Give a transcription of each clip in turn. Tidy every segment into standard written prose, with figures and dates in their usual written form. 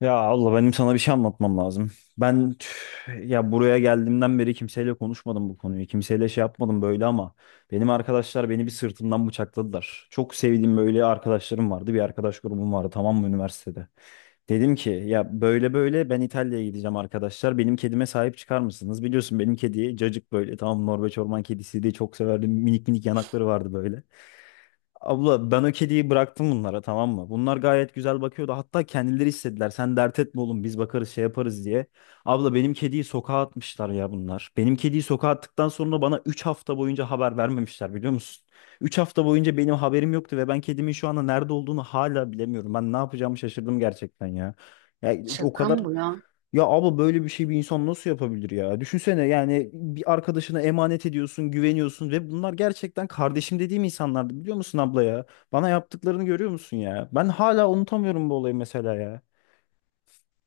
Ya abla benim sana bir şey anlatmam lazım. Ben tüh, ya buraya geldiğimden beri kimseyle konuşmadım bu konuyu. Kimseyle şey yapmadım böyle ama benim arkadaşlar beni bir sırtımdan bıçakladılar. Çok sevdiğim böyle arkadaşlarım vardı. Bir arkadaş grubum vardı tamam mı üniversitede. Dedim ki ya böyle böyle ben İtalya'ya gideceğim arkadaşlar. Benim kedime sahip çıkar mısınız? Biliyorsun benim kedi Cacık böyle tamam Norveç orman kedisi diye çok severdim. Minik minik yanakları vardı böyle. Abla ben o kediyi bıraktım bunlara tamam mı? Bunlar gayet güzel bakıyordu. Hatta kendileri istediler. Sen dert etme oğlum biz bakarız şey yaparız diye. Abla benim kediyi sokağa atmışlar ya bunlar. Benim kediyi sokağa attıktan sonra bana 3 hafta boyunca haber vermemişler biliyor musun? 3 hafta boyunca benim haberim yoktu ve ben kedimin şu anda nerede olduğunu hala bilemiyorum. Ben ne yapacağımı şaşırdım gerçekten ya. Ya o Şaka kadar, mı bu ya? ya abla böyle bir şey bir insan nasıl yapabilir ya? Düşünsene yani bir arkadaşına emanet ediyorsun, güveniyorsun ve bunlar gerçekten kardeşim dediğim insanlardı biliyor musun abla ya? Bana yaptıklarını görüyor musun ya? Ben hala unutamıyorum bu olayı mesela ya.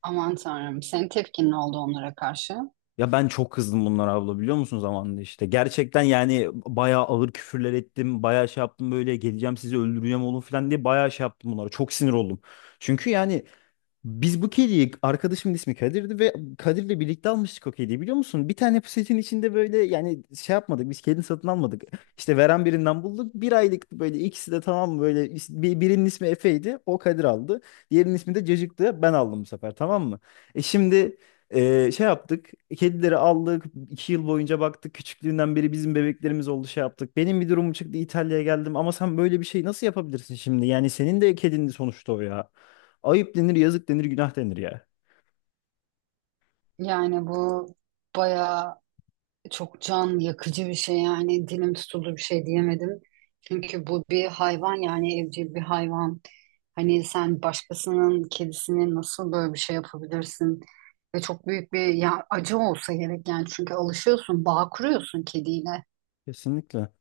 Aman tanrım. Senin tepkin ne oldu onlara karşı? Ya ben çok kızdım bunlara abla biliyor musun zamanında işte. Gerçekten yani bayağı ağır küfürler ettim, bayağı şey yaptım böyle geleceğim sizi öldüreceğim oğlum falan diye bayağı şey yaptım bunlara. Çok sinir oldum. Çünkü yani biz bu kediyi, arkadaşımın ismi Kadir'di ve Kadir'le birlikte almıştık o kediyi biliyor musun? Bir tane poşetin içinde böyle yani şey yapmadık biz kedini satın almadık. İşte veren birinden bulduk. Bir aylık böyle ikisi de tamam böyle birinin ismi Efe'ydi o Kadir aldı. Diğerinin ismi de Cacık'tı ben aldım bu sefer tamam mı? E şimdi şey yaptık, kedileri aldık, iki yıl boyunca baktık küçüklüğünden beri bizim bebeklerimiz oldu şey yaptık. Benim bir durumum çıktı İtalya'ya geldim ama sen böyle bir şey nasıl yapabilirsin şimdi? Yani senin de kedindi sonuçta o ya. Ayıp denir, yazık denir, günah denir ya. Yani bu bayağı çok can yakıcı bir şey yani dilim tutuldu bir şey diyemedim. Çünkü bu bir hayvan yani evcil bir hayvan. Hani sen başkasının kedisini nasıl böyle bir şey yapabilirsin? Ve çok büyük bir ya acı olsa gerek yani çünkü alışıyorsun, bağ kuruyorsun kediyle. Kesinlikle.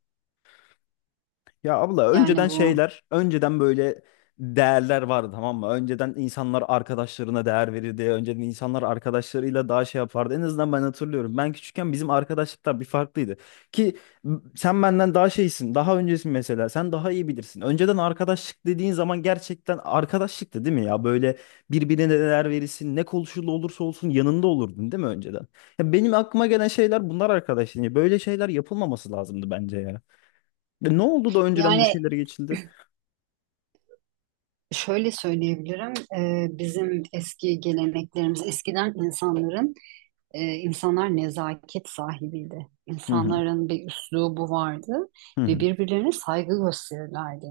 Ya abla Yani önceden bu. şeyler, önceden böyle değerler vardı tamam mı? Önceden insanlar arkadaşlarına değer verirdi. Önceden insanlar arkadaşlarıyla daha şey yapardı. En azından ben hatırlıyorum. Ben küçükken bizim arkadaşlıklar bir farklıydı. Ki sen benden daha şeysin, daha öncesin mesela. Sen daha iyi bilirsin. Önceden arkadaşlık dediğin zaman gerçekten arkadaşlıktı değil mi ya? Böyle birbirine değer verirsin. Ne konuşulu olursa olsun yanında olurdun değil mi önceden? Ya benim aklıma gelen şeyler bunlar arkadaşlar. Böyle şeyler yapılmaması lazımdı bence ya. Ve ne oldu da önceden bu Yani şeylere geçildi? şöyle söyleyebilirim. Bizim eski geleneklerimiz, eskiden insanların insanlar nezaket sahibiydi. Hı hı. İnsanların bir üslubu vardı Hı ve hı. birbirlerine saygı gösterirlerdi.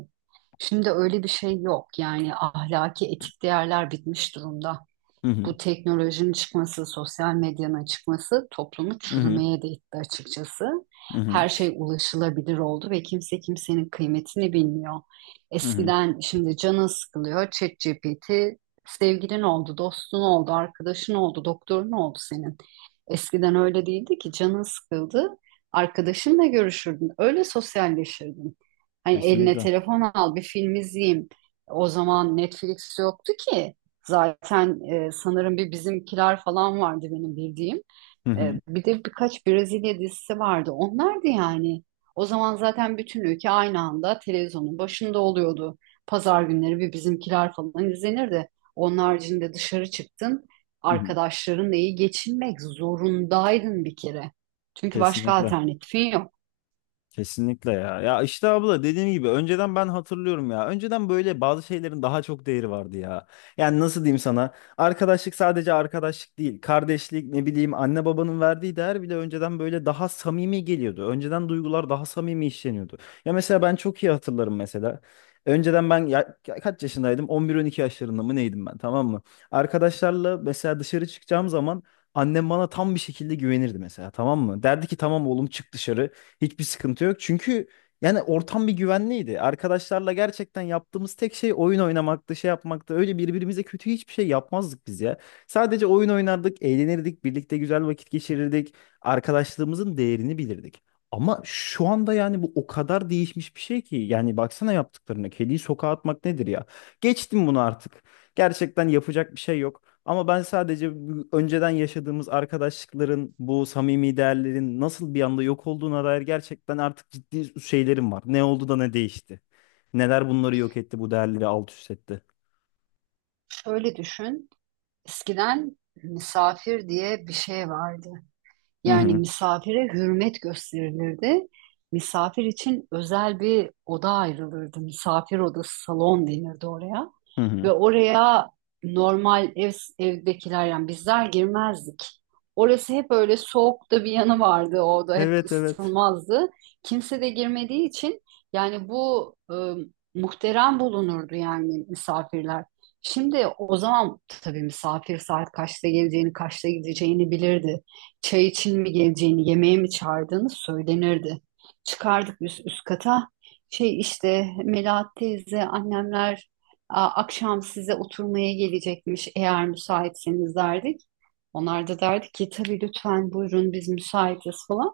Şimdi öyle bir şey yok. Yani ahlaki etik değerler bitmiş durumda, Hı hı. bu teknolojinin çıkması, sosyal medyanın çıkması toplumu Hı hı. çürümeye de itti açıkçası. Hı hı. Her şey ulaşılabilir oldu ve kimse kimsenin kıymetini bilmiyor. Hı hı. Eskiden şimdi canın sıkılıyor, ChatGPT sevgilin oldu, dostun oldu, arkadaşın oldu, doktorun oldu senin. Eskiden öyle değildi ki, canın sıkıldı, arkadaşınla görüşürdün, öyle sosyalleşirdin. Hani eline Kesinlikle. telefon al, bir film izleyeyim. O zaman Netflix yoktu ki. Zaten sanırım bir Bizimkiler falan vardı benim bildiğim. Hı hı. Bir de birkaç Brezilya dizisi vardı. Onlardı yani. O zaman zaten bütün ülke aynı anda televizyonun başında oluyordu. Pazar günleri bir Bizimkiler falan izlenirdi. Onun haricinde dışarı çıktın, Hı hı. arkadaşlarınla iyi geçinmek zorundaydın bir kere. Çünkü başka Kesinlikle. alternatifin yok. Kesinlikle ya. Ya işte abla dediğim gibi önceden ben hatırlıyorum ya. Önceden böyle bazı şeylerin daha çok değeri vardı ya. Yani nasıl diyeyim sana? Arkadaşlık sadece arkadaşlık değil. Kardeşlik ne bileyim anne babanın verdiği değer bile önceden böyle daha samimi geliyordu. Önceden duygular daha samimi işleniyordu. Ya mesela ben çok iyi hatırlarım mesela. Önceden ben ya, ya kaç yaşındaydım? 11-12 yaşlarında mı neydim ben tamam mı? Arkadaşlarla mesela dışarı çıkacağım zaman annem bana tam bir şekilde güvenirdi mesela tamam mı? Derdi ki tamam oğlum çık dışarı. Hiçbir sıkıntı yok. Çünkü yani ortam bir güvenliydi. Arkadaşlarla gerçekten yaptığımız tek şey oyun oynamaktı, şey yapmaktı. Öyle birbirimize kötü hiçbir şey yapmazdık biz ya. Sadece oyun oynardık, eğlenirdik, birlikte güzel vakit geçirirdik. Arkadaşlığımızın değerini bilirdik. Ama şu anda yani bu o kadar değişmiş bir şey ki. Yani baksana yaptıklarına. Kediyi sokağa atmak nedir ya? Geçtim bunu artık. Gerçekten yapacak bir şey yok. Ama ben sadece bu önceden yaşadığımız arkadaşlıkların, bu samimi değerlerin nasıl bir anda yok olduğuna dair gerçekten artık ciddi şeylerim var. Ne oldu da ne değişti? Neler bunları yok etti, bu değerleri alt üst etti? Şöyle düşün, eskiden misafir diye bir şey vardı. Hı Yani hı. misafire hürmet gösterilirdi. Misafir için özel bir oda ayrılırdı. Misafir odası, salon denirdi oraya. Hı hı. Ve oraya normal ev, evdekiler yani bizler girmezdik. Orası hep öyle soğuk da bir yanı vardı. O oda hep Evet evet. ısıtılmazdı. Kimse de girmediği için yani bu muhterem bulunurdu yani misafirler. Şimdi o zaman tabii misafir saat kaçta geleceğini, kaçta gideceğini bilirdi, çay için mi geleceğini, yemeğe mi çağırdığını söylenirdi. Çıkardık biz üst kata. Şey işte Melahat teyze, annemler, "Aa, akşam size oturmaya gelecekmiş eğer müsaitseniz," derdik. Onlar da derdi ki, "Tabii lütfen buyurun biz müsaitiz," falan.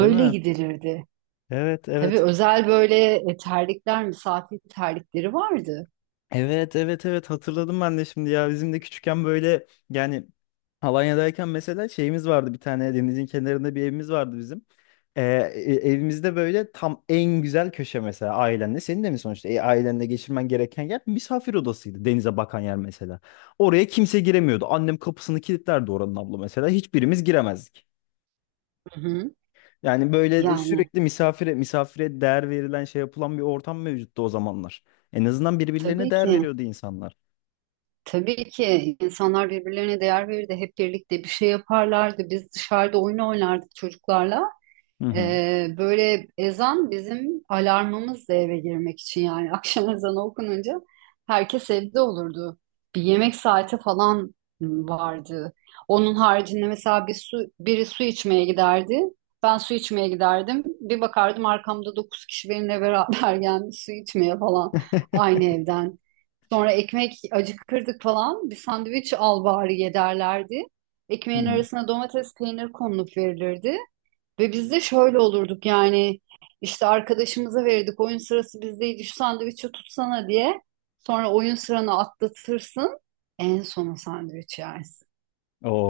Değil mi? gidilirdi. Evet Tabii evet. özel böyle terlikler, misafir terlikleri vardı. Evet evet evet hatırladım ben de şimdi ya bizim de küçükken böyle yani Alanya'dayken mesela şeyimiz vardı bir tane, denizin kenarında bir evimiz vardı bizim. Ee, evimizde böyle tam en güzel köşe mesela ailenle senin de mi sonuçta ailenle geçirmen gereken yer misafir odasıydı, denize bakan yer mesela. Oraya kimse giremiyordu annem kapısını kilitlerdi oranın abla mesela hiçbirimiz giremezdik. Hı hı. Yani böyle Yani sürekli misafire misafire değer verilen şey yapılan bir ortam mevcuttu o zamanlar. En azından birbirlerine tabii değer ki. veriyordu insanlar. Tabii ki insanlar birbirlerine değer verirdi. Hep birlikte bir şey yaparlardı. Biz dışarıda oyun oynardık çocuklarla. Hı hı. Böyle ezan bizim alarmımızdı eve girmek için yani. Akşam ezanı okununca herkes evde olurdu. Bir yemek saati falan vardı. Onun haricinde mesela bir su, biri su içmeye giderdi. Ben su içmeye giderdim. Bir bakardım arkamda dokuz kişi benimle beraber gelmiş su içmeye falan, aynı evden. Sonra ekmek acıkırdık falan. Bir sandviç al bari ye derlerdi. Hı Ekmeğin hı. arasına domates, peynir konulup verilirdi. Ve biz de şöyle olurduk yani, işte arkadaşımıza verirdik oyun sırası bizdeydi şu sandviçi tutsana diye. Sonra oyun sıranı atlatırsın, en sona o sandviç yersin.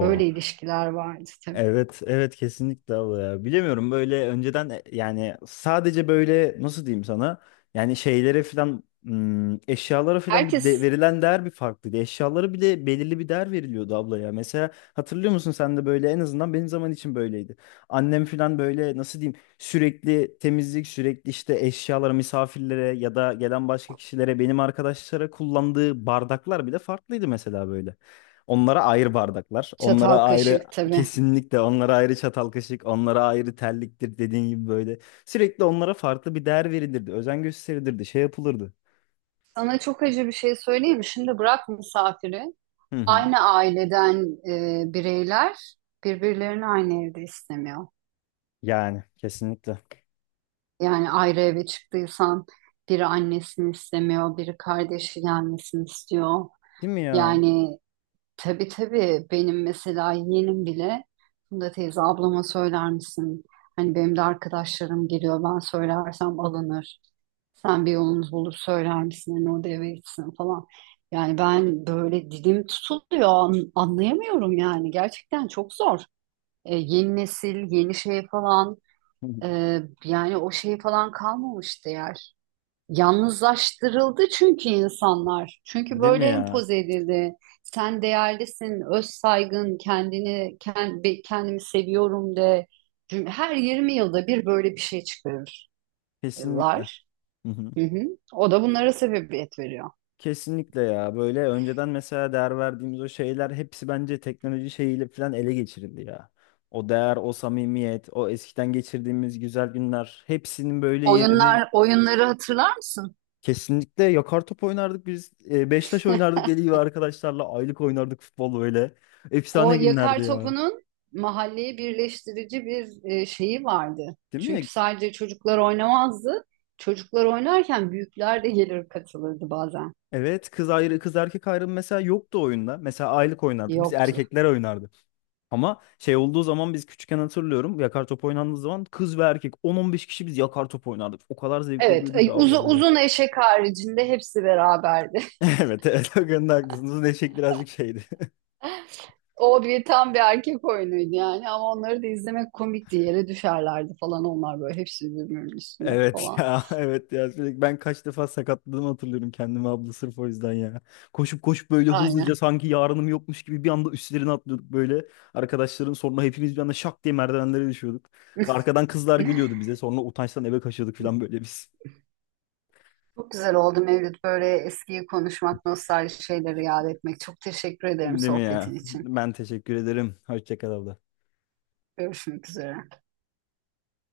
Böyle ilişkiler vardı tabii. Evet, evet kesinlikle abla ya. Bilemiyorum böyle önceden yani sadece böyle nasıl diyeyim sana? Yani şeylere filan eşyalara filan bir de, Herkes verilen değer bir farklıydı. Eşyalara bile belirli bir değer veriliyordu abla ya. Mesela hatırlıyor musun sen de böyle en azından benim zaman için böyleydi. Annem filan böyle nasıl diyeyim sürekli temizlik sürekli işte eşyalara misafirlere ya da gelen başka kişilere benim arkadaşlara kullandığı bardaklar bile farklıydı mesela böyle. Onlara ayrı bardaklar, çatal onlara ayrı kaşık tabii. kesinlikle onlara ayrı çatal kaşık, onlara ayrı terliktir dediğin gibi böyle. Sürekli onlara farklı bir değer verilirdi, özen gösterilirdi, şey yapılırdı. Sana çok acı bir şey söyleyeyim mi? Şimdi bırak misafiri. Hı hı. Aynı aileden bireyler birbirlerini aynı evde istemiyor. Yani kesinlikle. Yani ayrı eve çıktıysan biri annesini istemiyor, biri kardeşi gelmesini istiyor. Değil mi ya? Yani tabii tabii benim mesela yeğenim bile, "Funda teyze ablama söyler misin? Hani benim de arkadaşlarım geliyor ben söylersem alınır. Sen bir yolunuz bulur söyler misin? Hani o da eve gitsin," falan. Yani ben böyle dilim tutuluyor anlayamıyorum yani gerçekten çok zor. Yeni nesil, yeni şey falan, Hı hı. e, yani o şey falan kalmamıştı yer. Yalnızlaştırıldı çünkü insanlar. Çünkü Değil mi böyle ya? empoze edildi. Sen değerlisin, öz saygın, kendimi seviyorum de. Her 20 yılda bir böyle bir şey Kesinlikle. çıkarırlar. Hı hı. Hı hı. O da bunlara sebebiyet veriyor. Kesinlikle ya. Böyle önceden mesela değer verdiğimiz o şeyler hepsi bence teknoloji şeyiyle falan ele geçirildi ya. O değer, o samimiyet, o eskiden geçirdiğimiz güzel günler hepsinin böyle yerini Oyunlar, oyunları hatırlar mısın? kesinlikle. Yakar top oynardık biz. E, beş taş oynardık deli gibi arkadaşlarla. Aylık oynardık futbol böyle. O Efsane günlerdi yakar ya. topunun mahalleyi birleştirici bir şeyi vardı. Değil mi? Çünkü sadece çocuklar oynamazdı. Çocuklar oynarken büyükler de gelir katılırdı bazen. Evet kız ayrı, kız erkek ayrımı mesela yoktu oyunda. Mesela aylık oynardık. Biz Yoktu. erkekler oynardık. Ama şey olduğu zaman biz küçükken hatırlıyorum. Yakar top oynandığı zaman kız ve erkek 10-15 kişi biz yakar top oynardık. O kadar zevkli Evet, oluyordu ki abla uzun, böyle. uzun eşek haricinde hepsi beraberdi. Evet evet o konuda haklısınız. Neşek birazcık şeydi. O bir tam bir erkek oyunuydu yani ama onları da izlemek komikti. Yere düşerlerdi falan onlar böyle hepsi birbirinin üstüne Evet falan. ya, evet ya sürekli ben kaç defa sakatladığımı hatırlıyorum kendimi abla sırf o yüzden ya. Koşup koşup böyle hızlıca Aynen. sanki yarınım yokmuş gibi bir anda üstlerine atlıyorduk böyle. Arkadaşların sonra hepimiz bir anda şak diye merdivenlere düşüyorduk. Arkadan kızlar gülüyordu bize sonra utançtan eve kaçıyorduk falan böyle biz. Çok güzel oldu Mevlüt, böyle eskiyi konuşmak, nostalji şeyleri yad etmek. Çok teşekkür ederim Değil mi sohbetin ya? için. Ben teşekkür ederim. Hoşça kal abla. Görüşmek üzere.